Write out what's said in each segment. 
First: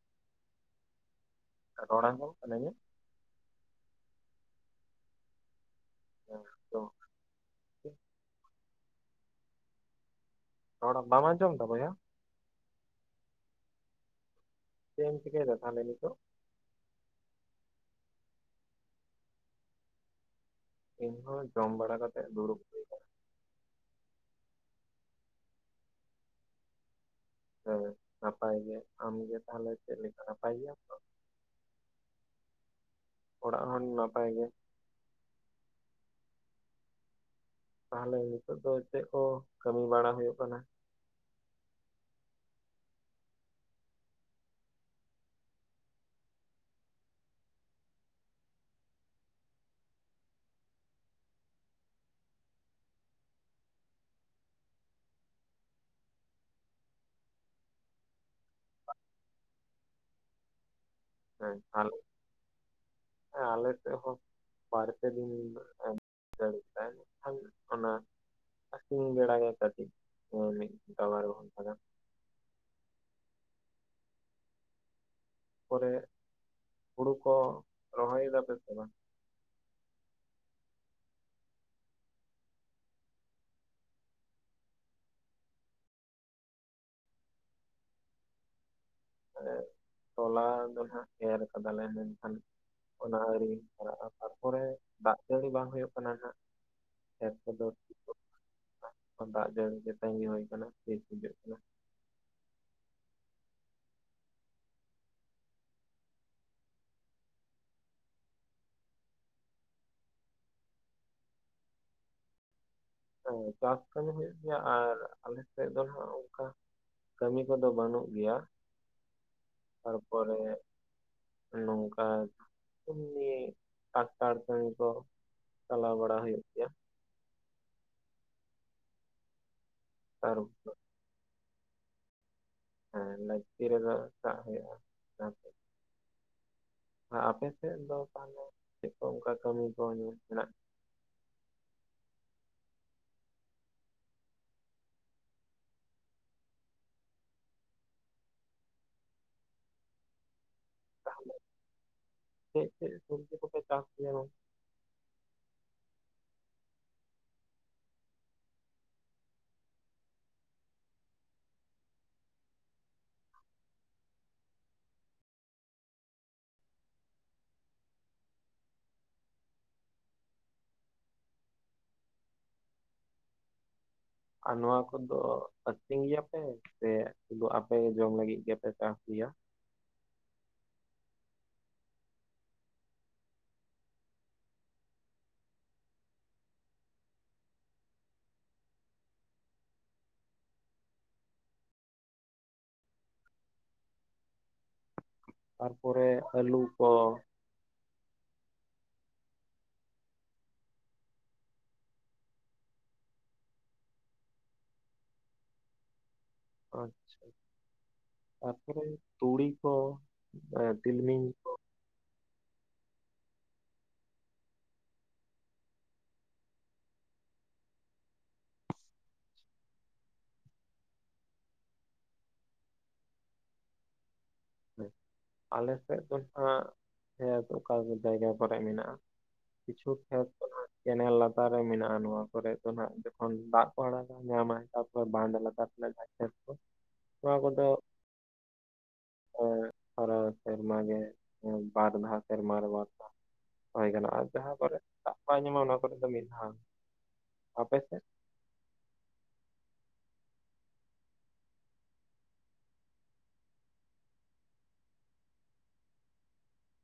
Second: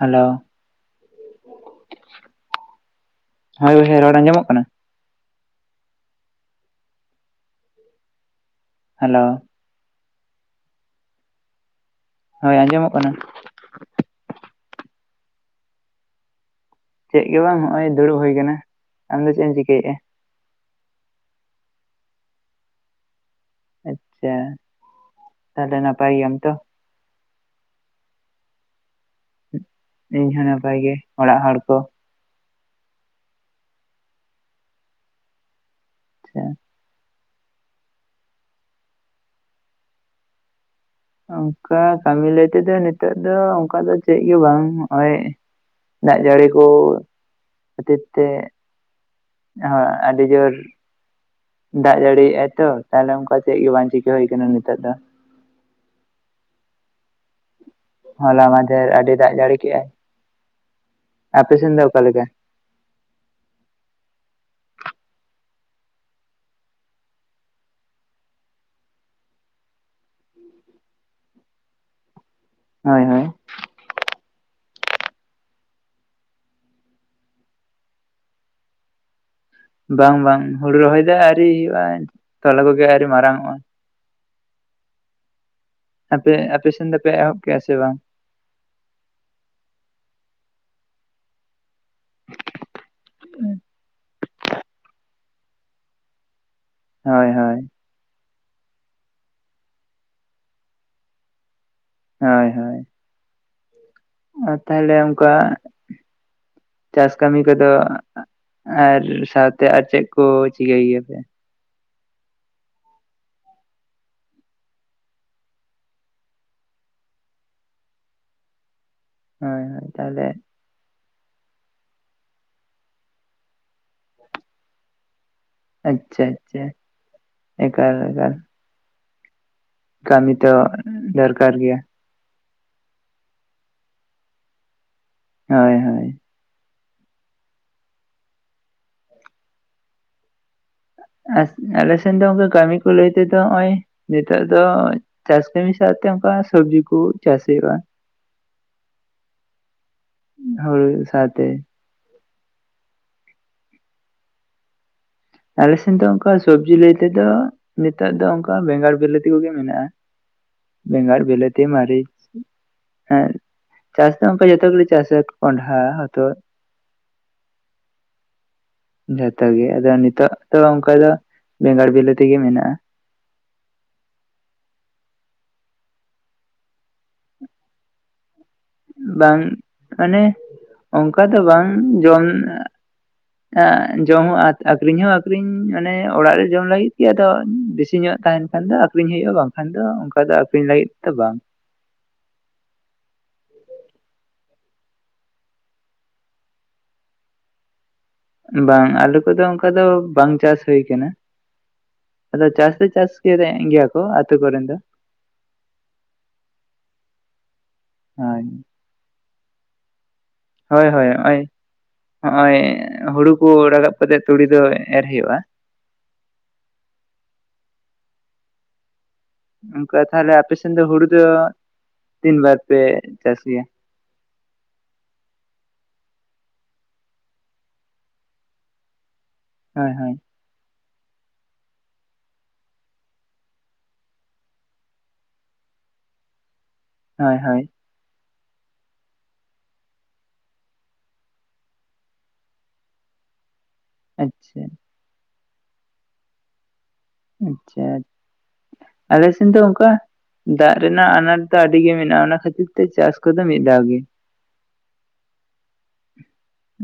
Hello. ᱨᱚᱲ ᱟᱸᱡᱚᱢᱚᱜ ᱠᱟᱱᱟ ᱤᱧᱟᱹᱜ? ᱦᱳᱭ ᱵᱚᱭᱦᱟ ᱨᱚᱲ ᱟᱸᱡᱚᱢᱚᱜ ᱠᱟᱱᱟ? ᱚ। ᱦᱮᱞᱳ। ᱨᱚᱲ ᱵᱟᱢ ᱟᱸᱡᱚᱢ ᱮᱫᱟ ᱵᱚᱭᱦᱟ? ᱦᱳᱭ ᱟᱸᱡᱚᱢᱚᱜ ᱠᱟᱱᱟ? ᱪᱮᱫ ᱮᱢ ᱪᱤᱠᱟᱹᱭᱫᱟ ᱛᱟᱞᱦᱮ ᱱᱤᱛᱚᱜ? ᱪᱮᱫ ᱜᱮᱵᱟᱝ ᱦᱚᱜ-ᱚᱭ ᱫᱩᱲᱩᱵ ᱦᱳᱭ ᱠᱟᱱᱟ, ᱟᱢᱫᱚ ᱪᱮᱫ ᱮᱢ ᱪᱤᱠᱟᱹᱭᱮᱜᱼᱟ? ᱤᱧ ᱦᱚᱸ ᱡᱚᱢ ᱵᱟᱲᱟ ᱠᱟᱛᱮᱜ ᱫᱩᱲᱩᱵ। ᱦᱩᱭ ᱠᱟᱱᱟ᱾ ᱟᱪᱪᱷᱟ, ᱛᱟᱦᱞᱮ ᱱᱟᱯᱟᱭ ᱜᱮᱭᱟᱢ ᱛᱚ? ᱦᱮᱸ ᱱᱟᱯᱟᱭ ᱜᱮ, ᱟᱢᱜᱮ ᱛᱟᱦᱚᱞᱮ ᱪᱮᱜ ᱞᱮᱠᱟ ᱤᱧ ᱦᱚᱸ ᱱᱟᱯᱟᱭ ᱜᱮᱭᱟᱢ ᱜᱮ ᱛᱚ? ᱚᱲᱟᱜ ᱦᱚᱲ ᱠᱚ। ᱚᱲᱟᱜ ᱦᱚᱲ ᱱᱟᱯᱟᱭ ᱜᱮ। ᱟᱪᱪᱷᱟ। ᱛᱟᱦᱞᱮ ᱱᱤᱛᱚᱜ ᱫᱚ ᱪᱮᱜ ᱠᱚ ᱠᱟᱹᱢᱤ ᱵᱟᱲᱟ ᱦᱳᱭᱳᱜ ᱠᱟᱱᱟ? ᱚᱝᱠᱟ ᱠᱟᱹᱢᱤ ᱞᱟᱹᱭ ᱛᱮᱫᱚ ᱱᱤᱛᱚᱜ ᱫᱚ ᱚᱝᱠᱟ ᱫᱚ ᱪᱮᱜ ᱜᱮ ᱵᱟᱝ, ᱱᱚᱜ-ᱚᱭ। ᱫᱟᱜ ᱡᱟᱹᱲᱤ ᱠᱩ ᱠᱷᱟᱹᱛᱤᱨ ᱛᱮᱼᱼ ᱦᱚᱭ ᱟᱹᱰᱤ ᱡᱳᱨᱼᱼ ᱫᱟᱜ ᱡᱟᱹᱲᱤ ᱭᱮᱜ-ᱟᱭ ᱛᱚ, ᱛᱟᱦᱚᱞᱮ ᱚᱱᱠᱟ ᱪᱮᱜ ᱜᱮ ᱵᱟᱝ ᱪᱤᱠᱟᱹ ᱦᱳᱭ ᱠᱟᱱᱟ ᱱᱤᱛᱚᱜ ᱫᱚ᱾ ᱦᱚᱞᱟ ᱢᱟᱫᱷᱦᱮᱨ ᱟᱹᱰᱤ ᱫᱟᱜ ᱡᱟᱹᱲᱤ ᱠᱮᱜ-ᱟᱭ᱾ ᱦᱮᱸ ᱮᱠᱟᱞ, ᱞᱮᱠᱟ ᱦᱮᱸ ᱟᱞᱮ ᱥᱮᱜ ᱦᱚᱸᱼᱼ ᱵᱟᱨ ᱯᱮ ᱫᱤᱱ ᱮᱸ ᱡᱟᱹᱲᱤ‌ ᱠᱮᱫᱟ ᱮᱱᱠᱷᱟᱱ ᱚᱱᱟᱼᱼ ᱥᱤᱧ ᱵᱮᱲᱟ ᱠᱟᱹᱴᱤᱡ ᱳᱭ ᱢᱤᱫ ᱜᱷᱚᱱᱴᱟ ᱵᱟᱨ ᱜᱷᱚᱱᱴᱟ ᱜᱟᱱ᱾ ᱦᱳᱭ ᱦᱳᱭ᱾ ᱯᱚᱨᱮ ᱦᱩᱲᱩ ᱠᱚ ᱨᱚᱦᱚᱭ ᱮᱫᱟ ᱯᱮ ᱥᱮ ᱵᱟᱝ? ᱵᱟᱝ ᱵᱟᱝ, ᱦᱩᱲᱩ ᱨᱚᱦᱚᱭ ᱫᱚ ᱟᱣᱨᱤ ᱦᱩᱭᱩᱜ-ᱟ, ᱛᱚᱞᱟ‌ ᱠᱚᱜᱮ ᱟᱣᱨᱤ ᱢᱟᱨᱟᱝᱚᱜ-ᱟ᱾ ᱟᱯᱮ, ᱟᱯᱮ ᱥᱮᱱ ᱫᱚ ᱯᱮ ᱮᱦᱚᱵ ᱠᱮᱜ-ᱟ ᱥᱮ ᱵᱟᱝ? ᱮᱸᱜ ᱛᱚᱞᱟ ᱫᱚ ᱱᱟᱦᱟᱸᱜ ᱮᱨ ᱠᱟᱫᱟ ᱞᱮ, ᱢᱮᱱᱠᱷᱟᱱ ᱚᱱᱟ ᱟᱹᱣᱨᱤ‌ ᱦᱟᱨᱟᱜ-ᱟ᱾ ᱛᱟᱨᱯᱚᱨᱮ ᱫᱟᱜ ᱡᱟᱹᱲᱤ ᱵᱟᱝ ᱦᱚᱭᱚᱜ ᱠᱟᱱᱟ, ᱱᱟᱦᱟᱸᱜ ᱦᱳᱭ ᱠᱷᱮᱛ ᱦᱳᱭ ᱠᱚᱫᱚ᱾ [inaudible] ᱫᱟᱜ ᱡᱟᱹᱲᱤ ᱜᱮ ᱛᱟᱺᱜᱤ ᱦᱚᱭ ᱠᱟᱱᱟ ᱛᱤᱥ ᱪᱤᱠᱟᱹᱜ ᱠᱟᱱᱟ᱾ ᱦᱳᱭ ᱦᱳᱭ᱾ ᱟᱨ ᱛᱟᱦᱚᱞᱮ ᱚᱱᱠᱟ ᱪᱟᱥ ᱠᱟᱢᱤ ᱠᱚᱫᱚ [unintelligible] ᱼᱼ ᱟᱨ ᱥᱟᱶᱛᱮ ᱟᱨ ᱪᱮᱜ ᱠᱚ ᱪᱤᱠᱟᱹᱭ ᱜᱮᱭᱟ ᱯᱮ? ᱦᱮᱸ ᱪᱟᱥ ᱠᱟᱹᱢᱤ ᱦᱳᱭᱳᱜ ᱜᱮᱭᱟ ᱟᱨ ᱟᱞᱮ ᱥᱮᱜ ᱫᱚ ᱱᱟᱦᱟᱸᱜ ᱚᱱᱠᱟᱼᱼ ᱠᱟᱹᱢᱤ ᱠᱚᱫᱚ ᱵᱟᱹᱱᱩᱜ ᱜᱮᱭᱟ, ᱦᱳᱭ ᱦᱳᱭ ᱛᱟᱦᱚᱞᱮ ᱛᱟᱨᱯᱚᱨᱮᱼᱼ ᱮᱸ ᱱᱚᱝᱠᱟ ᱮᱢᱱᱤ ᱴᱟᱠᱴᱟᱨ ᱠᱟᱹᱢᱤ ᱠᱚᱼᱼ ᱪᱟᱞᱟᱣ ᱵᱟᱲᱟ ᱟᱪᱪᱷᱟ ᱦᱩᱭᱩᱜ ᱟᱪᱪᱷᱟ ᱜᱮᱭᱟ᱾ ᱮᱠᱟᱞ ᱮᱠᱟᱞ᱾ ᱠᱟᱢᱤ ᱟᱨ ᱛᱚ ᱫᱚᱨᱠᱟᱨ ᱜᱮᱭᱟ᱾ ᱦᱮᱸ ᱞᱟᱹᱠᱛᱤ ᱨᱮᱫᱚ ᱥᱟᱵ ᱦᱩᱭᱩᱜ-ᱟ ᱦᱮᱸ᱾ ᱦᱳᱭ ᱦᱳᱭ᱾ ᱟᱨ ᱟᱯᱮ ᱥᱮᱫ ᱫᱚ ᱛᱟᱦᱚᱞᱮ ᱪᱮᱜ ᱠᱚ ᱚᱱᱠᱟ ᱠᱟᱹᱢᱤ ᱠᱚ ᱧᱮ ᱦᱮᱱᱟᱜ? ᱮᱸ ᱟᱞᱮ ᱥᱮᱱ ᱫᱚ ᱚᱱᱠᱟ ᱠᱟᱹᱢᱤ ᱠᱚ ᱞᱟᱹᱭ ᱛᱮ ᱦᱚᱜᱼᱚᱭᱼᱼ ᱱᱤᱛᱚᱜ ᱫᱚ ᱪᱟᱥ ᱠᱟᱹᱢᱤ ᱥᱟᱶᱛᱮ ᱚᱱᱠᱟ ᱥᱩᱵᱽᱡᱤ ᱠᱩ ᱪᱟᱥ ᱦᱩᱭᱩᱜ-ᱟ᱾ ᱦᱳᱲᱳ ᱥᱟᱶᱛᱮᱼᱼ ᱪᱮᱜ ᱪᱮᱜ ᱥᱚᱵᱽᱡᱤ ᱠᱚ ᱯᱮ ᱪᱟᱥ ᱜᱮᱭᱟ, ᱜᱚᱝᱼᱼ ᱟᱞᱮ ᱥᱮᱱ ᱫᱚ ᱚᱱᱠᱟ ᱥᱚᱵᱽᱡᱤ ᱞᱟᱹᱭ ᱛᱮᱫᱚ ᱱᱤᱛᱚᱜ ᱫᱚ ᱚᱱᱠᱟ ᱵᱮᱸᱜᱟᱲ ᱵᱤᱞᱟᱹᱛᱤ ᱠᱚᱜᱮ ᱢᱮᱱᱟᱜ-ᱟ᱾ ᱵᱮᱸᱜᱟᱲ, ᱵᱤᱞᱟᱹᱛᱤ, ᱢᱟᱨᱤᱪᱼᱼ ᱦᱮᱸ ᱪᱟᱥ ᱫᱚ ᱚᱱᱠᱟ ᱡᱚᱛᱚ ᱜᱮᱞᱮ ᱪᱟᱥᱟ ᱠᱚᱱᱰᱷᱦᱟ ᱦᱚᱛᱚᱫᱼᱼ ᱡᱷᱚᱛᱚ ᱜᱮ ᱟᱫᱚ ᱱᱤᱛᱚᱜ ᱫᱚ ᱚᱱᱠᱟ ᱫᱚ ᱵᱮᱸᱜᱟᱲ ᱵᱤᱞᱟᱹᱛᱤ ᱜᱮ ᱢᱮᱱᱟᱜ-ᱟ᱾ ᱟᱨ ᱱᱚᱣᱟ ᱠᱚᱫᱚ ᱟᱹᱠᱷᱨᱤᱧ ᱜᱮᱭᱟ ᱯᱮ ᱥᱮ ᱥᱩᱫᱩ ᱟᱯᱮ ᱜᱮ ᱡᱚᱢ ᱞᱟᱹᱜᱤᱫ ᱜᱮᱯᱮᱼᱼ ᱵᱟᱝ ᱢᱟᱱᱮ ᱚᱱᱠᱟ ᱫᱚ ᱵᱟᱝ ᱡᱚᱢᱼᱼ ᱟ ᱡᱚᱢ ᱦᱚᱸ ᱟᱠᱷᱨᱤᱧ ᱦᱚᱸ ᱟᱠᱷᱨᱤᱧ ᱢᱟᱱᱮ ᱚᱲᱟᱜ ᱨᱮ ᱡᱚᱢ ᱞᱟᱜᱤᱫ ᱜᱮ ᱟᱫᱚ ᱵᱮᱥᱤ ᱧᱚᱜ ᱛᱟᱦᱮᱸᱱᱼᱼ ᱵᱟᱠᱷᱟᱱ ᱫᱚ ᱟᱠᱷᱨᱤᱧ ᱦᱩᱭᱩᱜ-ᱟ, ᱵᱟᱝᱠᱷᱟᱱ ᱫᱚ ᱚᱱᱠᱟ ᱫᱚ ᱟᱠᱷᱨᱤᱧ ᱞᱟᱹᱜᱤᱫ ᱫᱚ ᱵᱟᱝ᱾ ᱛᱟᱨᱯᱚᱨᱮ ᱟᱹᱞᱩ ᱠᱚ᱾ ᱵᱟᱝ ᱟᱹᱞᱩ ᱠᱚᱫᱚ ᱚᱱᱠᱟ ᱫᱚ ᱵᱟᱝ ᱪᱟᱥ ᱦᱩᱭ ᱠᱟᱱᱟ᱾ ᱟᱫᱚ ᱪᱟᱥ ᱫᱚ ᱪᱟᱥ ᱜᱮ ᱫᱮᱜ ᱜᱮᱭᱟ ᱠᱚ ᱟᱹᱛᱩ ᱠᱚᱨᱮᱱ ᱫᱚ᱾ ᱚᱪᱪᱷᱟ, ᱦᱳᱭ ᱛᱟᱨᱯᱚᱨᱮ ᱛᱩᱲᱤ ᱠᱚ? ᱮ, ᱦᱳᱭ ᱦᱳᱭ ᱛᱤᱞᱢᱤᱧ ᱦᱚᱜ-ᱚᱭ ᱠᱚ? ᱦᱚᱜ-ᱚᱭ ᱦᱩᱲᱩ ᱠᱚ ᱨᱟᱠᱟᱵ ᱠᱟᱛᱮᱜ ᱛᱩᱲᱤ ᱫᱚ ᱮᱨ ᱦᱩᱭᱩᱜ-ᱟ᱾ ᱚᱱᱠᱟ ᱛᱟᱦᱚᱞᱮ ᱟᱯᱮ ᱥᱮᱱ ᱫᱚ ᱦᱩᱲᱩ ᱫᱚ ᱛᱤᱱ ᱵᱟᱨ ᱯᱮ ᱪᱟᱥ ᱜᱮᱭᱟ? ᱦᱳᱭ ᱟᱞᱮ ᱥᱮᱫ ᱫᱚ ᱱᱟᱦᱟᱸᱜ ᱠᱷᱮᱛ ᱚᱠᱟ ᱠᱚ ᱡᱟᱭᱜᱟ ᱠᱚᱨᱮ ᱢᱮᱱᱟᱜ-ᱟ᱾ ᱦᱳᱭ ᱠᱤᱪᱷᱩ ᱦᱳᱭ ᱠᱷᱮᱛ ᱠᱚ ᱱᱟᱦᱟᱸᱜᱼᱼ ᱠᱮᱱᱮᱞ ᱞᱟᱛᱟᱨ ᱨᱮ ᱢᱮᱱᱟᱜ-ᱟ, ᱱᱚᱣᱟ ᱠᱚᱨᱮ ᱫᱚ ᱱᱟᱦᱟᱜ ᱡᱚᱠᱷᱚᱱ ᱫᱟᱜ ᱠᱚ ᱟᱲᱟᱜᱟ ᱧᱟᱢᱟᱭ ᱛᱟᱨᱯᱚᱨ ᱵᱟᱸᱫᱽ ᱞᱟᱛᱟᱨ ᱨᱮ ᱡᱟᱦᱟᱸᱭᱼᱼ ᱠᱷᱮᱛ ᱠᱚ ᱱᱚᱣᱟ ᱦᱳᱭ ᱦᱳᱭ ᱠᱚᱫᱚᱼᱼ ᱮᱸᱜ ᱯᱚᱨᱮ ᱥᱮᱨᱢᱟ ᱜᱮ ᱵᱟᱨ ᱫᱷᱟᱣ ᱥᱮᱨᱢᱟ ᱨᱮ ᱥᱮᱨᱢᱟ‌ ᱨᱮ ᱵᱟᱨ ᱫᱷᱟᱣ ᱾ ᱦᱳᱭ ᱜᱟᱱᱚᱜᱼᱟ ᱡᱟᱦᱟᱸ ᱟᱪᱪᱷᱟ ᱠᱚᱨᱮᱜ ᱫᱟᱜ ᱵᱟᱭ ᱧᱟᱢᱟ ᱚᱱᱟ ᱠᱚᱨᱮ ᱫᱚ ᱢᱤᱫᱦᱷᱟᱣ᱾ ᱟᱪᱪᱷᱟ ᱟᱞᱮ ᱥᱮᱱ ᱫᱚ ᱚᱱᱠᱟ ᱫᱟᱜ ᱨᱮᱱᱟᱜ ᱟᱱᱟᱴ ᱫᱚ ᱟᱹᱰᱤᱜᱤ ᱢᱮᱱᱟᱜᱼᱟ ᱚᱱᱟ ᱠᱷᱟᱹᱛᱤᱨ ᱛᱮ ᱪᱟᱥ ᱠᱚᱫᱚ ᱢᱤᱫ ᱫᱷᱟᱣ ᱜᱮ᱾ [inaudible]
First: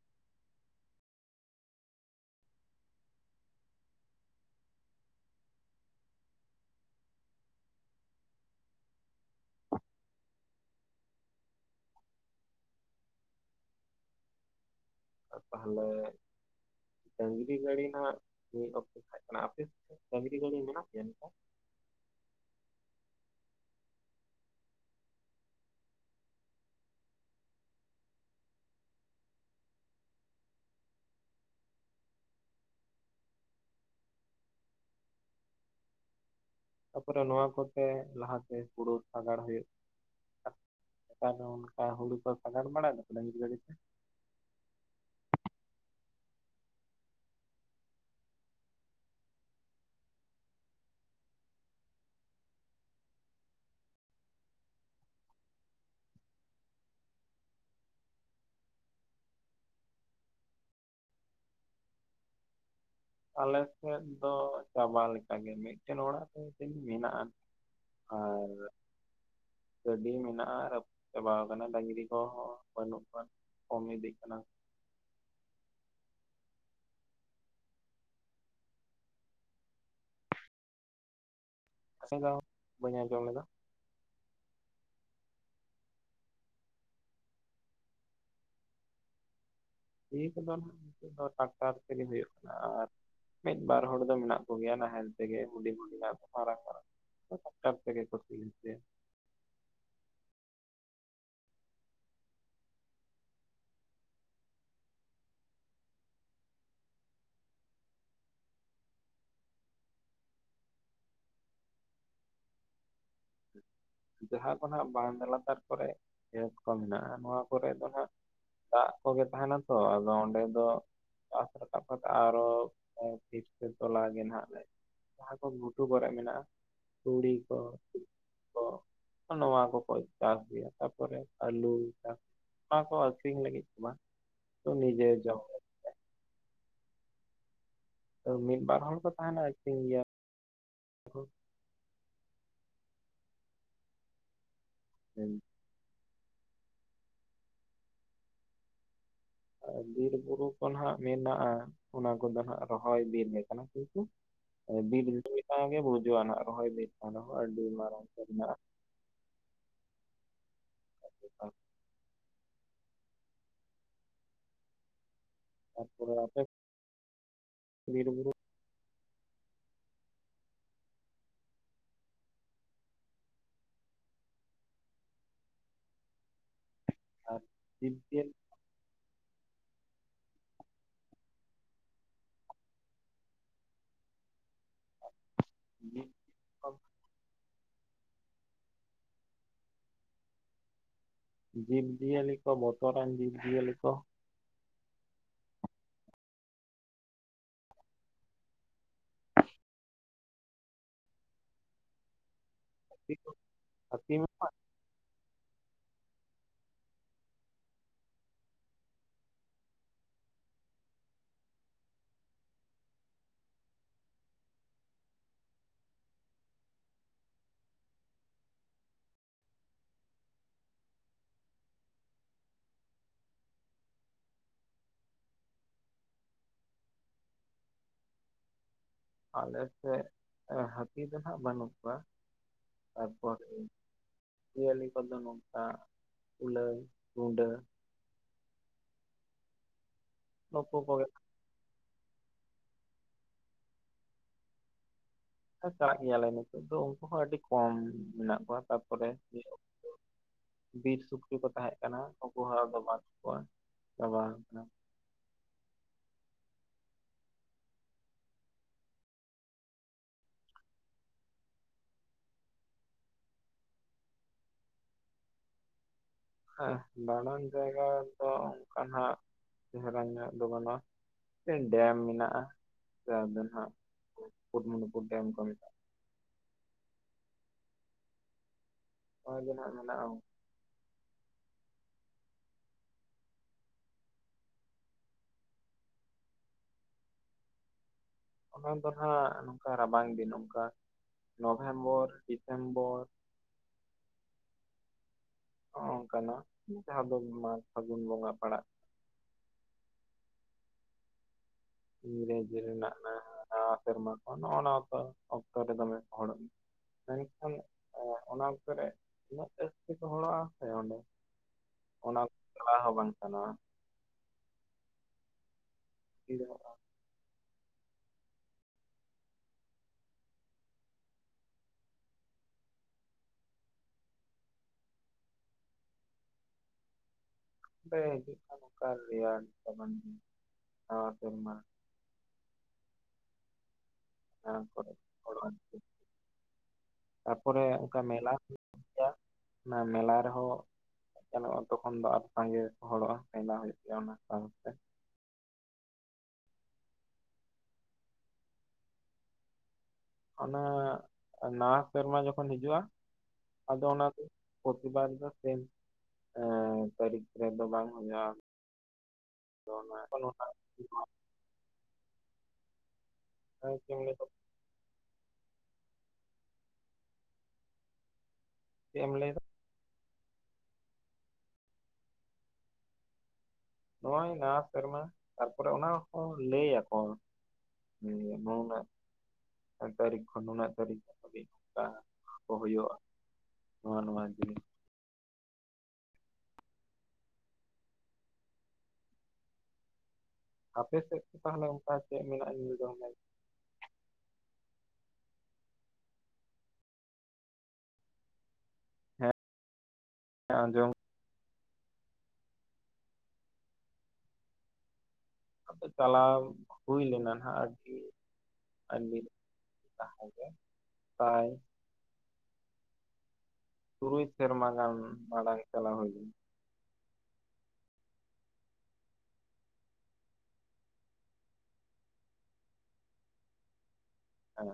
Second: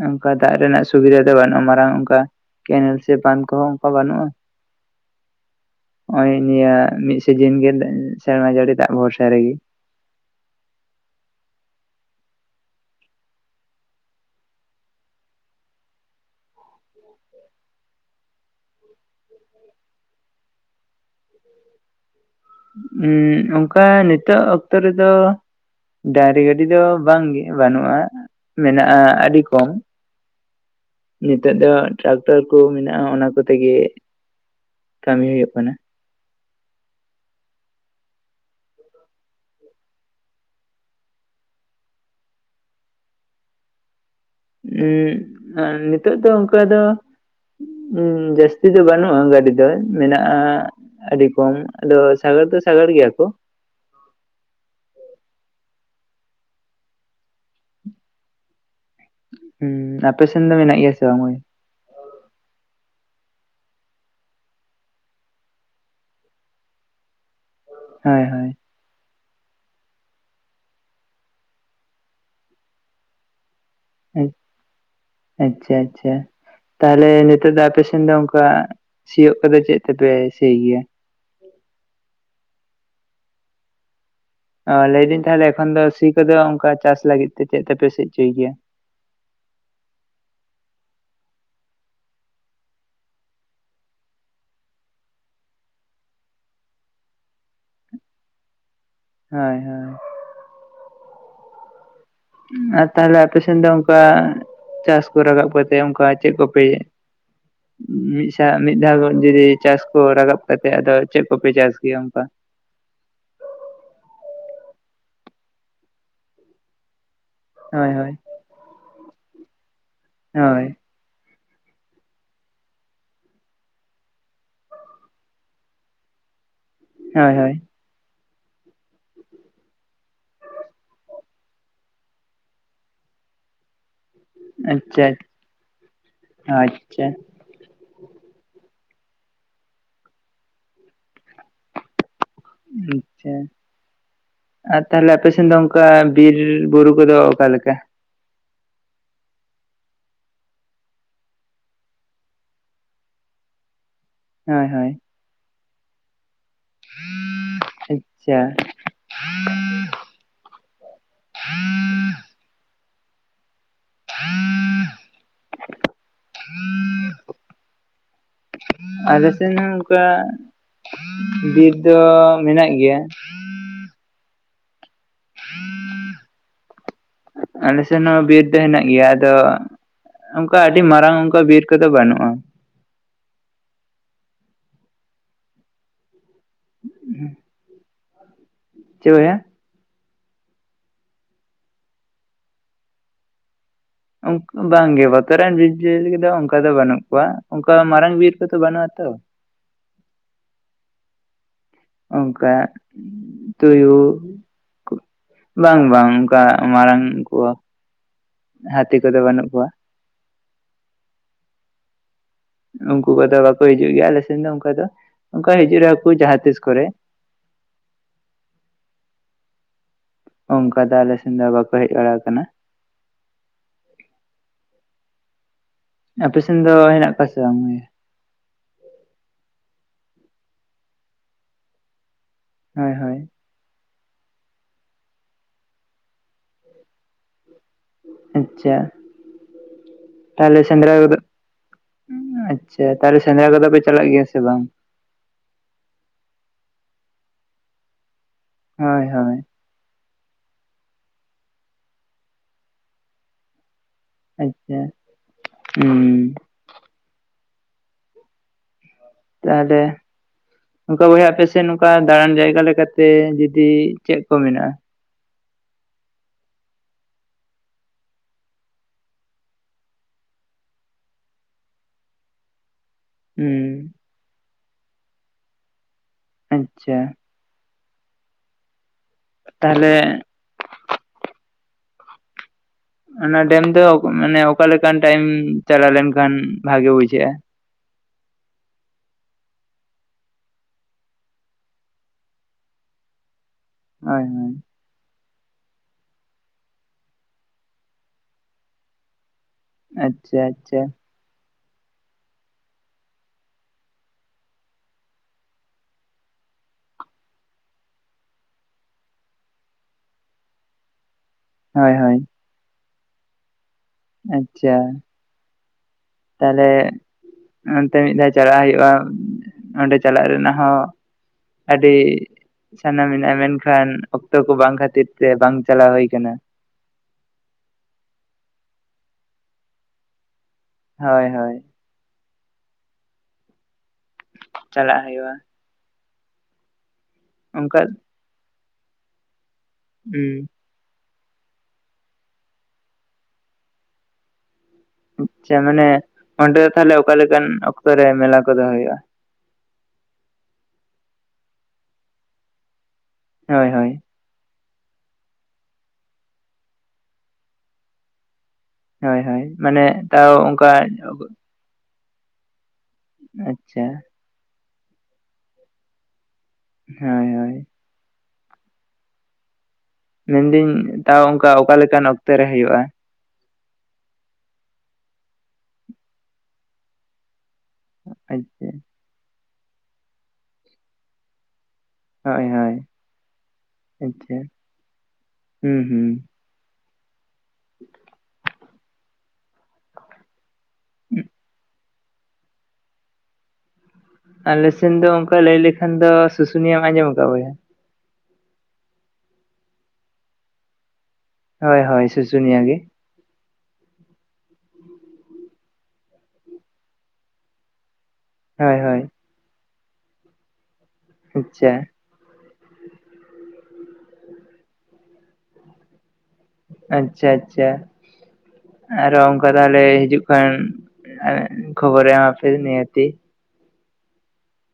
ᱚᱱᱠᱟ ᱫᱟᱜ ᱨᱮᱱᱟᱜ ᱥᱩᱵᱤᱫᱷᱟ ᱫᱚ ᱵᱟᱹᱱᱩᱜᱼᱟ ᱢᱟᱨᱟᱝ ᱚᱱᱠᱟ ᱠᱮᱱᱮᱞ ᱥᱮ ᱵᱟᱱ ᱠᱚᱦᱚᱸ ᱚᱱᱠᱟ ᱵᱟᱹᱱᱩᱜᱼᱟ᱾ ᱱᱚᱜᱚᱭ ᱱᱤᱭᱟᱹ ᱢᱤᱫ ᱥᱤᱡᱤᱱ ᱜᱮ ᱥᱮᱨᱢᱟ ᱡᱟᱹᱲᱤ ᱫᱟᱜ ᱵᱷᱚᱨᱥᱟ ᱨᱮᱜᱮ᱾ ᱛᱟᱦᱚᱞᱮ, ᱰᱟᱺᱝᱨᱤ ᱜᱟᱹᱰᱤ ᱱᱟᱜ ᱢᱤᱫ ᱚᱠᱛᱚ ᱛᱟᱦᱮ ᱠᱟᱱᱟ, ᱟᱯᱮ ᱥᱮᱫ ᱰᱟᱺᱝᱨᱤ ᱜᱟᱹᱰᱤ ᱢᱮᱱᱟᱜ ᱛᱮ ᱚᱱᱠᱟ? ᱩᱸᱜ ᱚᱱᱠᱟ ᱱᱤᱛᱚᱜ ᱚᱠᱛᱚ ᱨᱮᱫᱚ, ᱰᱟᱺᱝᱨᱤ ᱜᱟᱹᱰᱤ ᱫᱚ ᱵᱟᱝᱜᱮ ᱵᱟᱹᱱᱩᱜᱼᱟ, ᱢᱮᱱᱟᱜᱼᱟ ᱟᱹᱰᱤ ᱠᱚᱢ᱾ ᱱᱤᱛᱚᱜ ᱫᱚ ᱴᱨᱟᱠᱴᱚᱨ ᱠᱚ ᱢᱮᱱᱟᱜᱼᱟ ᱚᱱᱟ ᱠᱚᱛᱮᱜᱮ, ᱠᱟᱹᱢᱤ ᱦᱩᱭᱩᱜ ᱠᱟᱱᱟ᱾ ᱛᱟᱯᱚᱨᱮ ᱱᱚᱣᱟ ᱠᱚᱛᱮ ᱞᱟᱦᱟᱛᱮ ᱦᱩᱲᱩ ᱥᱟᱜᱟᱲ ᱦᱩᱭᱩᱜ ᱟᱨ ᱛᱟᱭᱱᱚᱢ ᱦᱩᱲᱩ ᱠᱚ ᱥᱟᱜᱟᱨ ᱵᱟᱲᱟ ᱰᱟᱺᱝᱨᱤ ᱜᱟᱲᱤ ᱛᱮ? ᱩᱸᱱᱤᱛᱚᱜ ᱫᱚ ᱚᱱᱠᱟ ᱫᱚ, ᱩᱸ ᱡᱟᱹᱥᱛᱤ ᱫᱚ ᱵᱟᱹᱱᱩᱜᱼᱟ ᱜᱟᱹᱰᱤ ᱫᱚ ᱢᱮᱱᱟᱜᱼᱟ ᱟᱹᱰᱤ ᱠᱚᱢ ᱟᱫᱚ ᱥᱟᱜᱟᱲ ᱫᱚ ᱥᱟᱜᱟᱲ ᱜᱮᱭᱟ ᱠᱚ᱾ ᱦᱩᱸ ᱟᱯᱮᱥᱮᱱ ᱫᱚ ᱢᱮᱱᱟᱜ ᱜᱮᱭᱟ ᱥᱮ ᱵᱟᱝ ᱵᱷᱟᱹᱭ? ᱟᱞᱮ ᱥᱮᱫ ᱫᱚ ᱪᱟᱵᱟ ᱞᱮᱠᱟᱜᱮ ᱢᱤᱫᱴᱮᱱ ᱚᱲᱟᱜ ᱨᱮ ᱡᱟᱱᱤᱡ ᱢᱮᱱᱟᱜᱼᱟ᱾ ᱦᱳᱭ ᱦᱳᱭ ᱟᱨᱻ ᱜᱟᱹᱰᱤ ᱢᱮᱱᱟᱜᱼᱟ ᱨᱟᱯᱩᱫ ᱪᱟᱵᱟ ᱟᱠᱟᱱᱟ ᱰᱟᱺᱝᱨᱤ ᱠᱚᱦᱚᱸ ᱵᱟᱹᱱᱩᱜ ᱠᱚᱶᱟ ᱠᱚᱢ ᱤᱫᱤᱜ ᱠᱟᱱᱟ᱾ ᱟᱪᱪᱷᱟ ᱟᱪᱪᱷᱟ ᱟᱪᱪᱷᱟ᱾ ᱛᱟᱦᱚᱞᱮ ᱱᱤᱛᱚᱜ ᱫᱚ ᱟᱯᱮᱥᱮᱱ ᱫᱚ ᱚᱱᱠᱟ ᱥᱤᱭᱳᱜ ᱠᱚᱫᱚ ᱪᱮᱫ ᱛᱮᱯᱮ ᱥᱤ ᱜᱮᱭᱟ? ᱱᱟᱥᱮ ᱫᱚ ᱵᱟᱹᱧ ᱟᱡᱚᱢ ᱞᱮᱫᱟ, ᱚ ᱞᱟᱹᱭᱫᱟᱹᱧ ᱛᱟᱦᱚᱞᱮ ᱮᱠᱷᱚᱱ ᱫᱚ ᱥᱤ ᱠᱚᱫᱚ ᱚᱱᱠᱟ ᱪᱟᱥ ᱞᱟᱹᱜᱤᱫ ᱛᱮ ᱪᱮᱫ ᱛᱮᱯᱮ ᱥᱤ ᱚᱪᱚᱭ ᱜᱮᱭᱟ᱾ ᱥᱤ ᱠᱚᱫᱚ ᱱᱟᱦᱟᱜ ᱱᱤᱛᱚᱜ ᱫᱚ ᱴᱟᱠᱴᱟᱨ ᱛᱮ ᱜᱮ ᱦᱩᱭᱩᱜ ᱠᱟᱱᱟ ᱟᱨ ᱢᱤᱫ ᱵᱟᱨ ᱦᱚᱲ ᱫᱚ ᱢᱮᱱᱟᱜ ᱠᱚᱜᱮᱭᱟ ᱱᱟᱦᱮᱞ ᱛᱮᱜᱮ ᱦᱩᱰᱤᱧ ᱦᱩᱰᱤᱧ ᱟᱜ ᱢᱟᱨᱟᱝ ᱢᱟᱨᱟᱝ, ᱴᱨᱟᱠᱴᱟᱨ ᱛᱮ ᱜᱮ ᱠᱚ ᱥᱤ ᱦᱚᱪᱚᱭᱟ᱾ ᱦᱳᱭ ᱦᱳᱭ᱾ ᱟᱨ ᱛᱟᱦᱚᱞᱮ ᱟᱯᱮᱥᱮᱫ ᱫᱚ ᱚᱱᱠᱟ ᱪᱟᱥ ᱠᱚ ᱨᱟᱠᱟᱵ ᱠᱟᱛᱮᱜ ᱚᱱᱠᱟ ᱪᱮᱫ ᱠᱚᱯᱮ [inaudible] ᱢᱤᱫᱥᱟ ᱢᱤᱫ ᱫᱷᱟᱣ ᱡᱩᱫᱤ ᱪᱟᱥ ᱠᱚ ᱨᱟᱠᱟᱵ ᱠᱟᱛᱮᱜ, ᱟᱫᱚ ᱪᱮᱫ ᱠᱚᱯᱮ ᱪᱟᱥ ᱜᱮᱭᱟ ᱚᱱᱠᱟ? ᱡᱟᱦᱟᱸ ᱠᱷᱚᱱᱟᱜ ᱵᱟᱫᱽ ᱞᱟᱛᱟᱨ ᱠᱚᱨᱮ ᱠᱷᱮᱛ ᱠᱚ ᱢᱮᱱᱟᱜᱼᱟ ᱱᱚᱣᱟ ᱠᱚᱨᱮ ᱫᱚ ᱦᱳᱭ ᱦᱟᱸᱜ, ᱦᱳᱭ ᱫᱟᱜ ᱠᱚᱜᱮ ᱛᱟᱦᱮᱱᱟ ᱛᱚ ᱟᱫᱚ ᱚᱸᱰᱮ ᱫᱚ ᱦᱳᱭ ᱪᱟᱥ ᱨᱟᱠᱟᱵ ᱠᱟᱛᱮ ᱟᱨᱚ ᱴᱷᱤᱠ ᱛᱮ ᱛᱚᱞᱟ ᱜᱮ ᱱᱟᱦᱟᱜ ᱞᱮ ᱡᱟᱦᱟᱸ ᱠᱚ ᱜᱷᱩᱴᱩ ᱠᱚᱨᱮ ᱢᱮᱱᱟᱜᱼᱟ ᱛᱩᱲᱤ ᱦᱳᱭ ᱦᱳᱭ ᱠᱚ ᱛᱤᱞᱢᱤᱧ ᱠᱚ, ᱱᱚᱣᱟ ᱠᱚᱠᱚ ᱪᱟᱥ ᱜᱮᱭᱟ ᱛᱟᱯᱚᱨᱮ ᱟᱹᱞᱩ ᱪᱟᱥ ᱚᱱᱟ ᱠᱚ ᱟᱹᱠᱷᱨᱤᱧ ᱞᱟᱹᱜᱤᱫ ᱫᱚ ᱵᱟᱝ ᱛᱚ ᱟᱪᱪᱷᱟ ᱱᱤᱡᱮ ᱡᱚᱢ ᱟᱪᱪᱷᱟ ᱚ ᱟᱪᱪᱷᱟ᱾ ᱚ ᱢᱤᱫ ᱵᱟᱨ ᱦᱚᱲ ᱠᱚ ᱛᱟᱦᱮᱱᱟ ᱟᱠᱷᱨᱤᱧ ᱜᱮᱭᱟ, ᱠᱚ ᱟᱪᱪᱷᱟ ᱟᱨ ᱛᱟᱦᱞᱮ ᱟᱯᱮ ᱥᱮᱱ ᱫᱚ ᱚᱱᱠᱟ ᱵᱤᱨᱼᱵᱩᱨᱩ ᱠᱚᱫᱚ ᱚᱠᱟᱞᱮᱠᱟ? ᱟᱸ ᱵᱤᱨᱼᱵᱩᱨᱩ ᱠᱚ ᱦᱟᱸᱜ ᱢᱮᱱᱟᱜᱼᱟ ᱚᱱᱟ ᱠᱚᱫᱚ ᱦᱟᱸᱜ ᱨᱚᱦᱚᱭ ᱵᱤᱨ ᱜᱮ ᱠᱟᱱᱟ ᱠᱤᱱᱛᱩ ᱦᱳᱭ ᱦᱳᱭ ᱵᱤᱨ [unintelligible] ᱜᱮ ᱵᱩᱡᱩᱜᱼᱟ ᱱᱟᱜ ᱨᱚᱦᱚᱭ ᱵᱤᱨ ᱠᱟᱱ ᱨᱮᱦᱚᱸ ᱟᱹᱰᱤ ᱢᱟᱨᱟᱝ ᱛᱮ ᱟᱪᱪᱷᱟ ᱢᱮᱱᱟᱜᱼᱟ ᱾ [inaudible] [inaudible] ᱛᱟᱨᱯᱚᱨᱮ ᱟᱯᱮ ᱵᱤᱨᱼᱵᱩᱨᱩ, ᱟᱞᱮ ᱥᱮᱫ ᱦᱚᱸ ᱚᱱᱠᱟ, ᱵᱤᱨ ᱫᱚ ᱢᱮᱱᱟᱜ ᱜᱮᱭᱟ᱾ ᱟᱨ ᱟᱞᱮ ᱡᱤᱵᱽ ᱥᱮᱱ ᱦᱚᱸ ᱡᱤᱭᱟᱹᱞᱤ ᱵᱤᱨ ᱛᱮ ᱦᱮᱱᱟᱜ ᱜᱮᱭᱟ ᱟᱫᱚ ᱚᱱᱠᱟ ᱟᱹᱰᱤ ᱢᱟᱨᱟᱝ ᱚᱱᱠᱟ ᱵᱤᱨ ᱠᱚᱫᱚ ᱵᱟᱹᱱᱩᱜᱼᱟ᱾ ᱡᱮ [unintelligible] ᱩᱦᱩᱸ [unintelligible] ᱪᱮ [unintelligible] ᱡᱤᱵᱽ ᱡᱤᱭᱟᱹᱞᱤ ᱠᱚ, ᱵᱚᱛᱚᱨᱟᱱ ᱡᱤᱵᱽ ᱡᱤᱭᱟᱹᱞᱤ ᱠᱚ ᱵᱟᱝ ᱜᱮ ᱵᱚᱛᱚᱨᱟᱱ ᱡᱤᱵᱽ ᱡᱤᱭᱟᱹᱞᱤ ᱠᱚ ᱫᱚ, ᱚᱱᱠᱟ ᱫᱚ ᱵᱟᱹᱱᱩᱜ ᱠᱚᱣᱟ, ᱚᱱᱠᱟ ᱢᱟᱨᱟᱝ ᱵᱤᱨ ᱠᱚᱫᱚ ᱵᱟᱹᱱᱩᱜᱼᱟ ᱛᱚ᱾ ᱚᱝᱠᱟ ᱦᱟᱹᱛᱤ ᱠᱚ ᱛᱳᱭᱳ ᱦᱟᱹᱛᱤ ᱢᱟ ᱵᱟᱝ, ᱵᱟᱝ, ᱚᱝᱠᱟ ᱢᱟᱨᱟᱝ ᱠᱚ ᱦᱟᱹᱛᱤ ᱠᱚᱫᱚ ᱵᱟᱹᱱᱩᱜ ᱠᱚᱣᱟ᱾ ᱩᱱᱠᱩ ᱠᱚᱫᱚ ᱵᱟᱠᱚ ᱦᱤᱡᱩᱜ ᱜᱮᱭᱟ, ᱟᱞᱮ ᱥᱮᱱ ᱫᱚ, ᱚᱱᱠᱟ ᱫᱚ, ᱚᱱᱠᱟ ᱦᱤᱡᱩᱜ ᱨᱮᱦᱚᱠᱚ ᱡᱟᱦᱟᱸᱛᱤᱥ ᱠᱚᱨᱮ᱾ ᱚᱝᱠᱟ ᱫᱚ ᱟᱞᱮ ᱥᱮᱱ ᱫᱚ, ᱵᱟᱠᱚ ᱦᱮᱡ ᱵᱟᱲᱟ ᱠᱟᱱᱟ᱾ ᱟᱯᱮ ᱥᱮᱱ ᱫᱚ, ᱦᱮᱱᱟᱜ ᱠᱚᱣᱟ ᱥᱮ ᱵᱟᱝ? ᱟᱞᱮ ᱥᱮᱜ ᱦᱟᱹᱛᱤ ᱫᱚ ᱦᱟᱸᱜ, ᱵᱟᱹᱱᱩᱜ ᱠᱚᱣᱟ᱾ ᱦᱳᱭ ᱦᱳᱭ ᱛᱟᱨᱯᱚᱨ ᱮ, ᱡᱤᱭᱟᱹᱞᱤ ᱠᱚ ᱫᱚ ᱱᱚᱝᱠᱟ, ᱠᱩᱞᱟᱹᱭ ᱨᱩᱰᱟᱹ᱾ ᱟᱪᱪᱷᱟ, ᱛᱟᱦᱚᱞᱮ ᱱᱩᱠᱩ ᱥᱮᱸᱫᱽᱨᱟ ᱠᱚᱜᱮ ᱠᱚᱫᱚ ᱮᱸ ᱟᱪᱪᱷᱟ, ᱛᱟᱦᱚᱞᱮ ᱥᱮᱸᱫᱽᱨᱟ ᱠᱚᱫᱚ ᱯᱮ ᱪᱟᱞᱟᱜ ᱜᱮᱭᱟ ᱥᱮ ᱵᱟᱝ? ᱪᱟᱞᱟᱜ ᱜᱮᱭᱟᱞᱮ, ᱱᱤᱛᱚᱜ ᱫᱚ ᱩᱱᱠᱩ ᱦᱚᱸ ᱟᱹᱰᱤ ᱠᱚᱢ ᱢᱮᱱᱟᱜ ᱠᱚᱣᱟ᱾ ᱦᱳᱭ ᱛᱟᱯᱚᱨᱮ ᱦᱳᱭ ᱵᱤᱨ ᱥᱩᱠᱨᱤ ᱠᱚ ᱛᱟᱦᱮᱸᱜ ᱠᱟᱱᱟ, ᱩᱱᱠᱩ ᱦᱚᱸ ᱟᱫᱚ ᱵᱟᱹᱱᱩᱜ ᱠᱚᱣᱟ᱾ ᱪᱟᱵᱟ ᱟᱠᱟᱱᱟ ᱟᱪᱪᱷᱟ, ᱦᱩᱸ, ᱛᱟᱦᱟᱞᱮ ᱚᱱᱠᱟ ᱵᱚᱭᱦᱟ ᱟᱯᱮᱥᱮᱱ, ᱱᱚᱝᱠᱟ ᱫᱟᱬᱟᱱ ᱡᱟᱭᱜᱟ ᱞᱮᱠᱟᱛᱮ, ᱡᱩᱫᱤ ᱪᱮ ᱠᱚ ᱢᱮᱱᱟᱜᱼᱟ? ᱦᱮᱸ, ᱫᱟᱬᱟᱱ ᱡᱟᱭᱜᱟ ᱫᱚ ᱚᱱᱠᱟᱱᱟᱸᱜ, ᱪᱮᱦᱮᱨᱟ ᱧᱚᱜ ᱫᱚ ᱵᱟᱹᱱᱩᱜᱼᱟ᱾ ᱢᱤᱫᱴᱟᱝ ᱰᱮᱢ ᱢᱮᱱᱟᱜᱼᱟ, ᱡᱟᱦᱟᱸ ᱫᱚ ᱦᱟᱸᱜ, ᱦᱩᱸ ᱢᱩᱠᱩᱴᱢᱩᱱᱤᱯᱩᱨ ᱰᱮᱢ ᱠᱚ ᱢᱮᱛᱟᱜᱼᱟ᱾ ᱟᱹᱪᱪᱟ ᱱᱚ ᱚᱭ ᱜᱮ ᱱᱟᱦᱟᱜ ᱢᱮᱱᱟᱜᱼᱟ᱾ ᱛᱟᱦᱚᱞᱮ ᱚᱱᱟ ᱰᱮᱢ ᱫᱚ ᱢᱟᱱᱮ ᱚᱠᱟᱞᱮᱠᱟᱱ ᱴᱟᱭᱤᱢ, ᱪᱟᱞᱟᱣ ᱞᱮᱱᱠᱷᱟᱱ ᱵᱷᱟᱜᱮ ᱵᱩᱡᱷᱟᱹᱜᱼᱟ? ᱚᱱᱟ ᱫᱚ ᱦᱟᱸᱜ ᱱᱚᱝᱠᱟ ᱨᱟᱵᱟᱝ ᱫᱤᱱ, ᱚᱱᱠᱟ ᱱᱚᱵᱷᱮᱢᱵᱚᱨ, ᱰᱤᱥᱮᱢᱵᱚᱨ᱾ ᱟᱱᱚᱭ [unintelligible] ᱦᱚᱸᱚᱝᱠᱟᱱᱟᱜ ᱡᱟᱦᱟᱸ ᱫᱚ, ᱢᱟᱜ ᱯᱷᱟᱹᱜᱩᱱ ᱵᱚᱸᱜᱟ ᱯᱟᱲᱟᱜ ᱟᱪᱪᱟ, ᱟᱪᱪᱟ, ᱾ ᱤᱝᱨᱮᱡᱤ ᱨᱮᱱᱟᱜ ᱱᱟᱣᱟ ᱥᱮᱨᱢᱟ ᱠᱚ, ᱱᱚᱜᱼᱱᱟ ᱠᱚ ᱚᱠᱛᱚ ᱨᱮ ᱫᱚᱢᱮ ᱠᱚ ᱦᱚᱲᱚᱜ ᱜᱮᱭᱟ᱾ ᱢᱮᱱᱠᱷᱟᱱ ᱚᱱᱟ ᱚᱠᱛᱚ ᱨᱮ, ᱩᱱᱟᱹᱜ ᱡᱟᱹᱥᱛᱤ ᱠᱚ ᱦᱚᱲᱚᱜ ᱟᱥᱮ ᱚᱸᱰᱮ ᱦᱳᱭ ᱦᱳᱭ ᱚᱱᱟ ᱚᱠᱛᱚ ᱪᱟᱞᱟᱣ ᱦᱚᱸ ᱵᱟᱝ ᱥᱟᱱᱟᱣᱟ᱾ ᱟᱪᱪᱟ ᱛᱟᱦᱟᱞᱮ ᱚᱱᱛᱮ ᱢᱤᱫ ᱫᱷᱟᱣ ᱪᱟᱞᱟᱜ ᱦᱳᱭᱳᱜᱼᱟ, ᱚᱸᱰᱮ ᱪᱟᱞᱟᱜ ᱨᱮᱱᱟᱜ ᱦᱚᱸ, ᱟᱹᱰᱤ ᱥᱟᱱᱟ ᱢᱮᱱᱟᱜᱼᱟ, ᱢᱮᱱᱠᱷᱟᱱ ᱚᱠᱛᱚ ᱠᱚ ᱵᱟᱝ ᱠᱷᱟᱹᱛᱤᱨ ᱛᱮ, ᱵᱟᱝ ᱪᱟᱞᱟᱣ ᱦᱳᱭ ᱠᱟᱱᱟ᱾ ᱯᱮ ᱦᱤᱡᱩ ᱠᱷᱟᱱ, ᱚᱱᱠᱟ ᱞᱟᱹᱭᱟ ᱞᱮᱯᱮ ᱵᱟᱝ ᱫᱚ ᱵᱟᱝ? ᱦᱳᱭ, ᱦᱳᱭ᱾ ᱢᱟᱲᱟᱝ ᱠᱚᱨᱮ ᱪᱟᱞᱟᱜ ᱦᱳᱭᱳᱜᱼᱟ᱾ ᱦᱳᱲᱳ ᱟᱨᱠᱤ ᱛᱟᱨᱯᱚᱨᱮ ᱚᱱᱠᱟ ᱚᱠᱟ ᱢᱮᱞᱟ ᱦᱳᱭᱳᱜ ᱜᱮᱭᱟ, ᱚᱱᱟ ᱢᱮᱞᱟ ᱦᱩᱸ ᱨᱮᱦᱚᱸ ᱥᱮᱱᱚᱜᱼᱟ ᱛᱚᱠᱷᱚᱱ ᱫᱚ ᱟᱨ ᱥᱟᱸᱜᱮ ᱜᱮᱠᱚ ᱦᱚᱲᱚᱜᱼᱟ, ᱾ᱢᱮᱞᱟ ᱦᱳᱭᱳᱜ ᱜᱮᱭᱟ ᱚᱱᱟ ᱠᱟᱨᱚᱱ ᱛᱮ ᱟᱪᱪᱷᱟ ᱢᱟᱱᱮ ᱚᱸᱰᱮ ᱫᱚ ᱛᱟᱦᱚᱞᱮ, ᱚᱠᱟᱞᱮᱠᱟᱱ ᱚᱠᱛᱚ ᱨᱮ ᱢᱮᱞᱟ ᱠᱚᱫᱚ ᱦᱳᱭᱳᱜᱼᱟ᱾ ᱚᱱᱟ ᱱᱟᱣᱟ ᱥᱮᱨᱢᱟ ᱡᱚᱠᱷᱚᱱ ᱦᱤᱡᱩᱜᱼᱟ, ᱦᱳᱭ ᱟᱫᱚ ᱦᱳᱭ ᱚᱱᱟ ᱯᱨᱚᱛᱤᱵᱟᱨ ᱫᱚ ᱥᱮᱢ, ᱛᱟᱹᱨᱤᱠᱷ ᱨᱮᱫᱚ ᱵᱟᱝ ᱦᱳᱭᱳᱜᱼᱟ᱾ ᱦᱳᱭ, ᱦᱳᱭ, ᱢᱟᱱᱮ ᱛᱟᱣ ᱚᱱᱠᱟ ᱦᱮᱸ ᱟᱪᱪᱷᱟ ᱜᱚᱝᱠᱮ ᱚᱸᱰᱮ ᱫᱚ [unintelligible] ᱦᱳᱭ, ᱦᱳᱭ᱾ ᱪᱮᱜ ᱮᱢ ᱞᱟᱹᱭ ᱫᱟ? ᱢᱮᱱᱫᱟᱹᱧ ᱛᱟᱣ ᱚᱝᱠᱟ ᱚᱠᱟᱞᱮᱠᱟᱱ ᱚᱠᱛᱚ ᱨᱮ ᱦᱳᱭᱳᱜᱼᱟ᱾ ᱱᱚᱜᱚᱭ ᱱᱟᱣᱟ ᱥᱮᱨᱢᱟ, ᱛᱟᱨᱯᱚᱨᱮ ᱚᱱᱟ ᱦᱚᱸ ᱞᱟᱹᱭ ᱟᱠᱚ᱾ ᱦᱮᱸ ᱟᱪᱪᱷᱟ ᱱᱩᱱᱟᱹᱜ ᱛᱟᱹᱨᱤᱠᱷ ᱠᱷᱚᱱ ᱱᱩᱱᱟᱹᱜ ᱛᱟᱹᱨᱤᱠᱷ ᱫᱷᱟᱵᱤᱡ [unintelligible] ᱦᱳᱭ ᱠᱚ ᱦᱳᱭ ᱦᱩᱭᱩᱜᱼᱟ ᱱᱚᱣᱟᱜᱼ ᱱᱚᱣᱟ ᱟᱪᱪᱷᱟ ᱡᱤᱱᱤᱥ᱾ ᱦᱩᱸ ᱦᱩᱸ᱾ [inaudible] ᱟᱯᱮ ᱥᱮᱫ ᱠᱚ ᱛᱟᱦᱚᱞᱮ ᱚᱱᱠᱟ ᱪᱮᱫ ᱢᱮᱱᱟᱜᱼᱟ ᱧᱮᱞ ᱡᱚᱝ ᱞᱟᱹᱜᱤᱫ? ᱟᱞᱮᱥᱮᱱ ᱫᱚ ᱚᱱᱠᱟ ᱞᱟᱹᱭ ᱞᱮᱠᱷᱟᱱ ᱫᱚ ᱥᱩᱥᱩᱱᱤᱭᱟᱹᱢ ᱟᱸᱡᱚᱢ ᱠᱟᱫᱟ ᱵᱚᱭᱦᱟ? ᱦᱮᱜ ᱟᱸᱡᱚᱢ ᱦᱳᱭ ᱦᱳᱭ ᱥᱩᱥᱩᱱᱤᱭᱟᱹ ᱜᱮ᱾ ᱟᱫᱚ ᱪᱟᱞᱟᱣ ᱦᱩᱭ ᱞᱮᱱᱟ ᱱᱟᱦᱟᱸᱜ ᱟᱹᱰᱤ ᱦᱳᱭ ᱦᱳᱭ ᱟᱹᱰᱤ ᱛᱟᱸᱦᱮ ᱜᱮ, ᱯᱨᱟᱭ ᱟᱪᱪᱷᱟ᱾ ᱛᱩᱨᱩᱭ ᱥᱮᱨᱢᱟ ᱜᱟᱱ ᱢᱟᱲᱟᱝ ᱪᱟᱞᱟᱣ ᱦᱩᱭ ᱞᱮᱱ᱾ ᱟᱪᱪᱷᱟ ᱟᱪᱪᱷᱟ᱾ ᱟᱨᱚ ᱚᱱᱠᱟ ᱛᱟᱦᱚᱞᱮ ᱦᱤᱡᱩᱜ ᱠᱷᱟᱱ ᱠᱷᱚᱵᱚᱨᱮ ᱮᱢᱟᱯᱮ ᱱᱤᱦᱟᱹᱛᱤ᱾ ᱦᱮᱸ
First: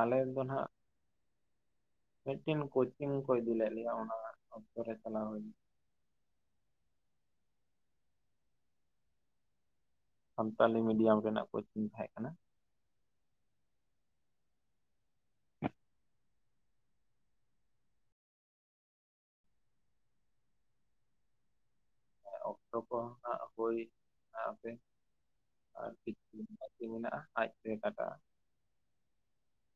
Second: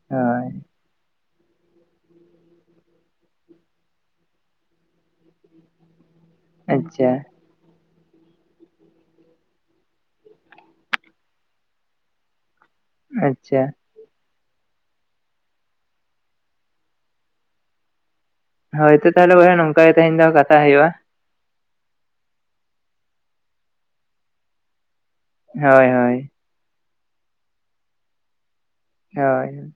ᱟᱞᱮ ᱫᱚ ᱦᱳᱭ ᱱᱟᱜ ᱢᱤᱫᱴᱤᱱ ᱠᱳᱪᱤᱝ ᱠᱚ ᱤᱫᱤ ᱞᱮᱫ ᱞᱮᱭᱟ ᱚᱱᱟ ᱚᱠᱛᱚ ᱨᱮ ᱪᱟᱞᱟᱣ ᱦᱩᱭ ᱞᱮᱱᱟ᱾ ᱟᱪᱪᱷᱟ᱾ ᱥᱟᱱᱛᱟᱞᱤ ᱢᱤᱰᱤᱭᱟᱢ ᱨᱮᱱᱟᱜ ᱠᱳᱪᱤᱝ ᱛᱟᱦᱮᱸ ᱠᱟᱱᱟ᱾ ᱟᱪᱪᱷᱟ᱾ ᱦᱳᱭᱛᱳ ᱛᱟᱦᱚᱞᱮ ᱵᱚᱭᱦᱟ ᱱᱚᱝᱠᱟ ᱜᱮ ᱛᱮᱦᱮᱧ ᱫᱚ ᱠᱟᱛᱷᱟ ᱦᱩᱭᱩᱜᱭᱼᱟ᱾ ᱚᱠᱛᱚ ᱠᱚ ᱦᱚᱸ ᱱᱷᱟᱜ ᱦᱩᱭ ᱟᱯᱮ ᱦᱳᱭ ᱟᱨᱠᱤ ᱦᱳᱭ [unintelligible] ᱢᱮᱱᱟᱜᱼᱟ ᱟᱡᱛᱮ ᱠᱟᱴᱟᱜᱼᱟ᱾ ᱦᱳᱭ‌᱾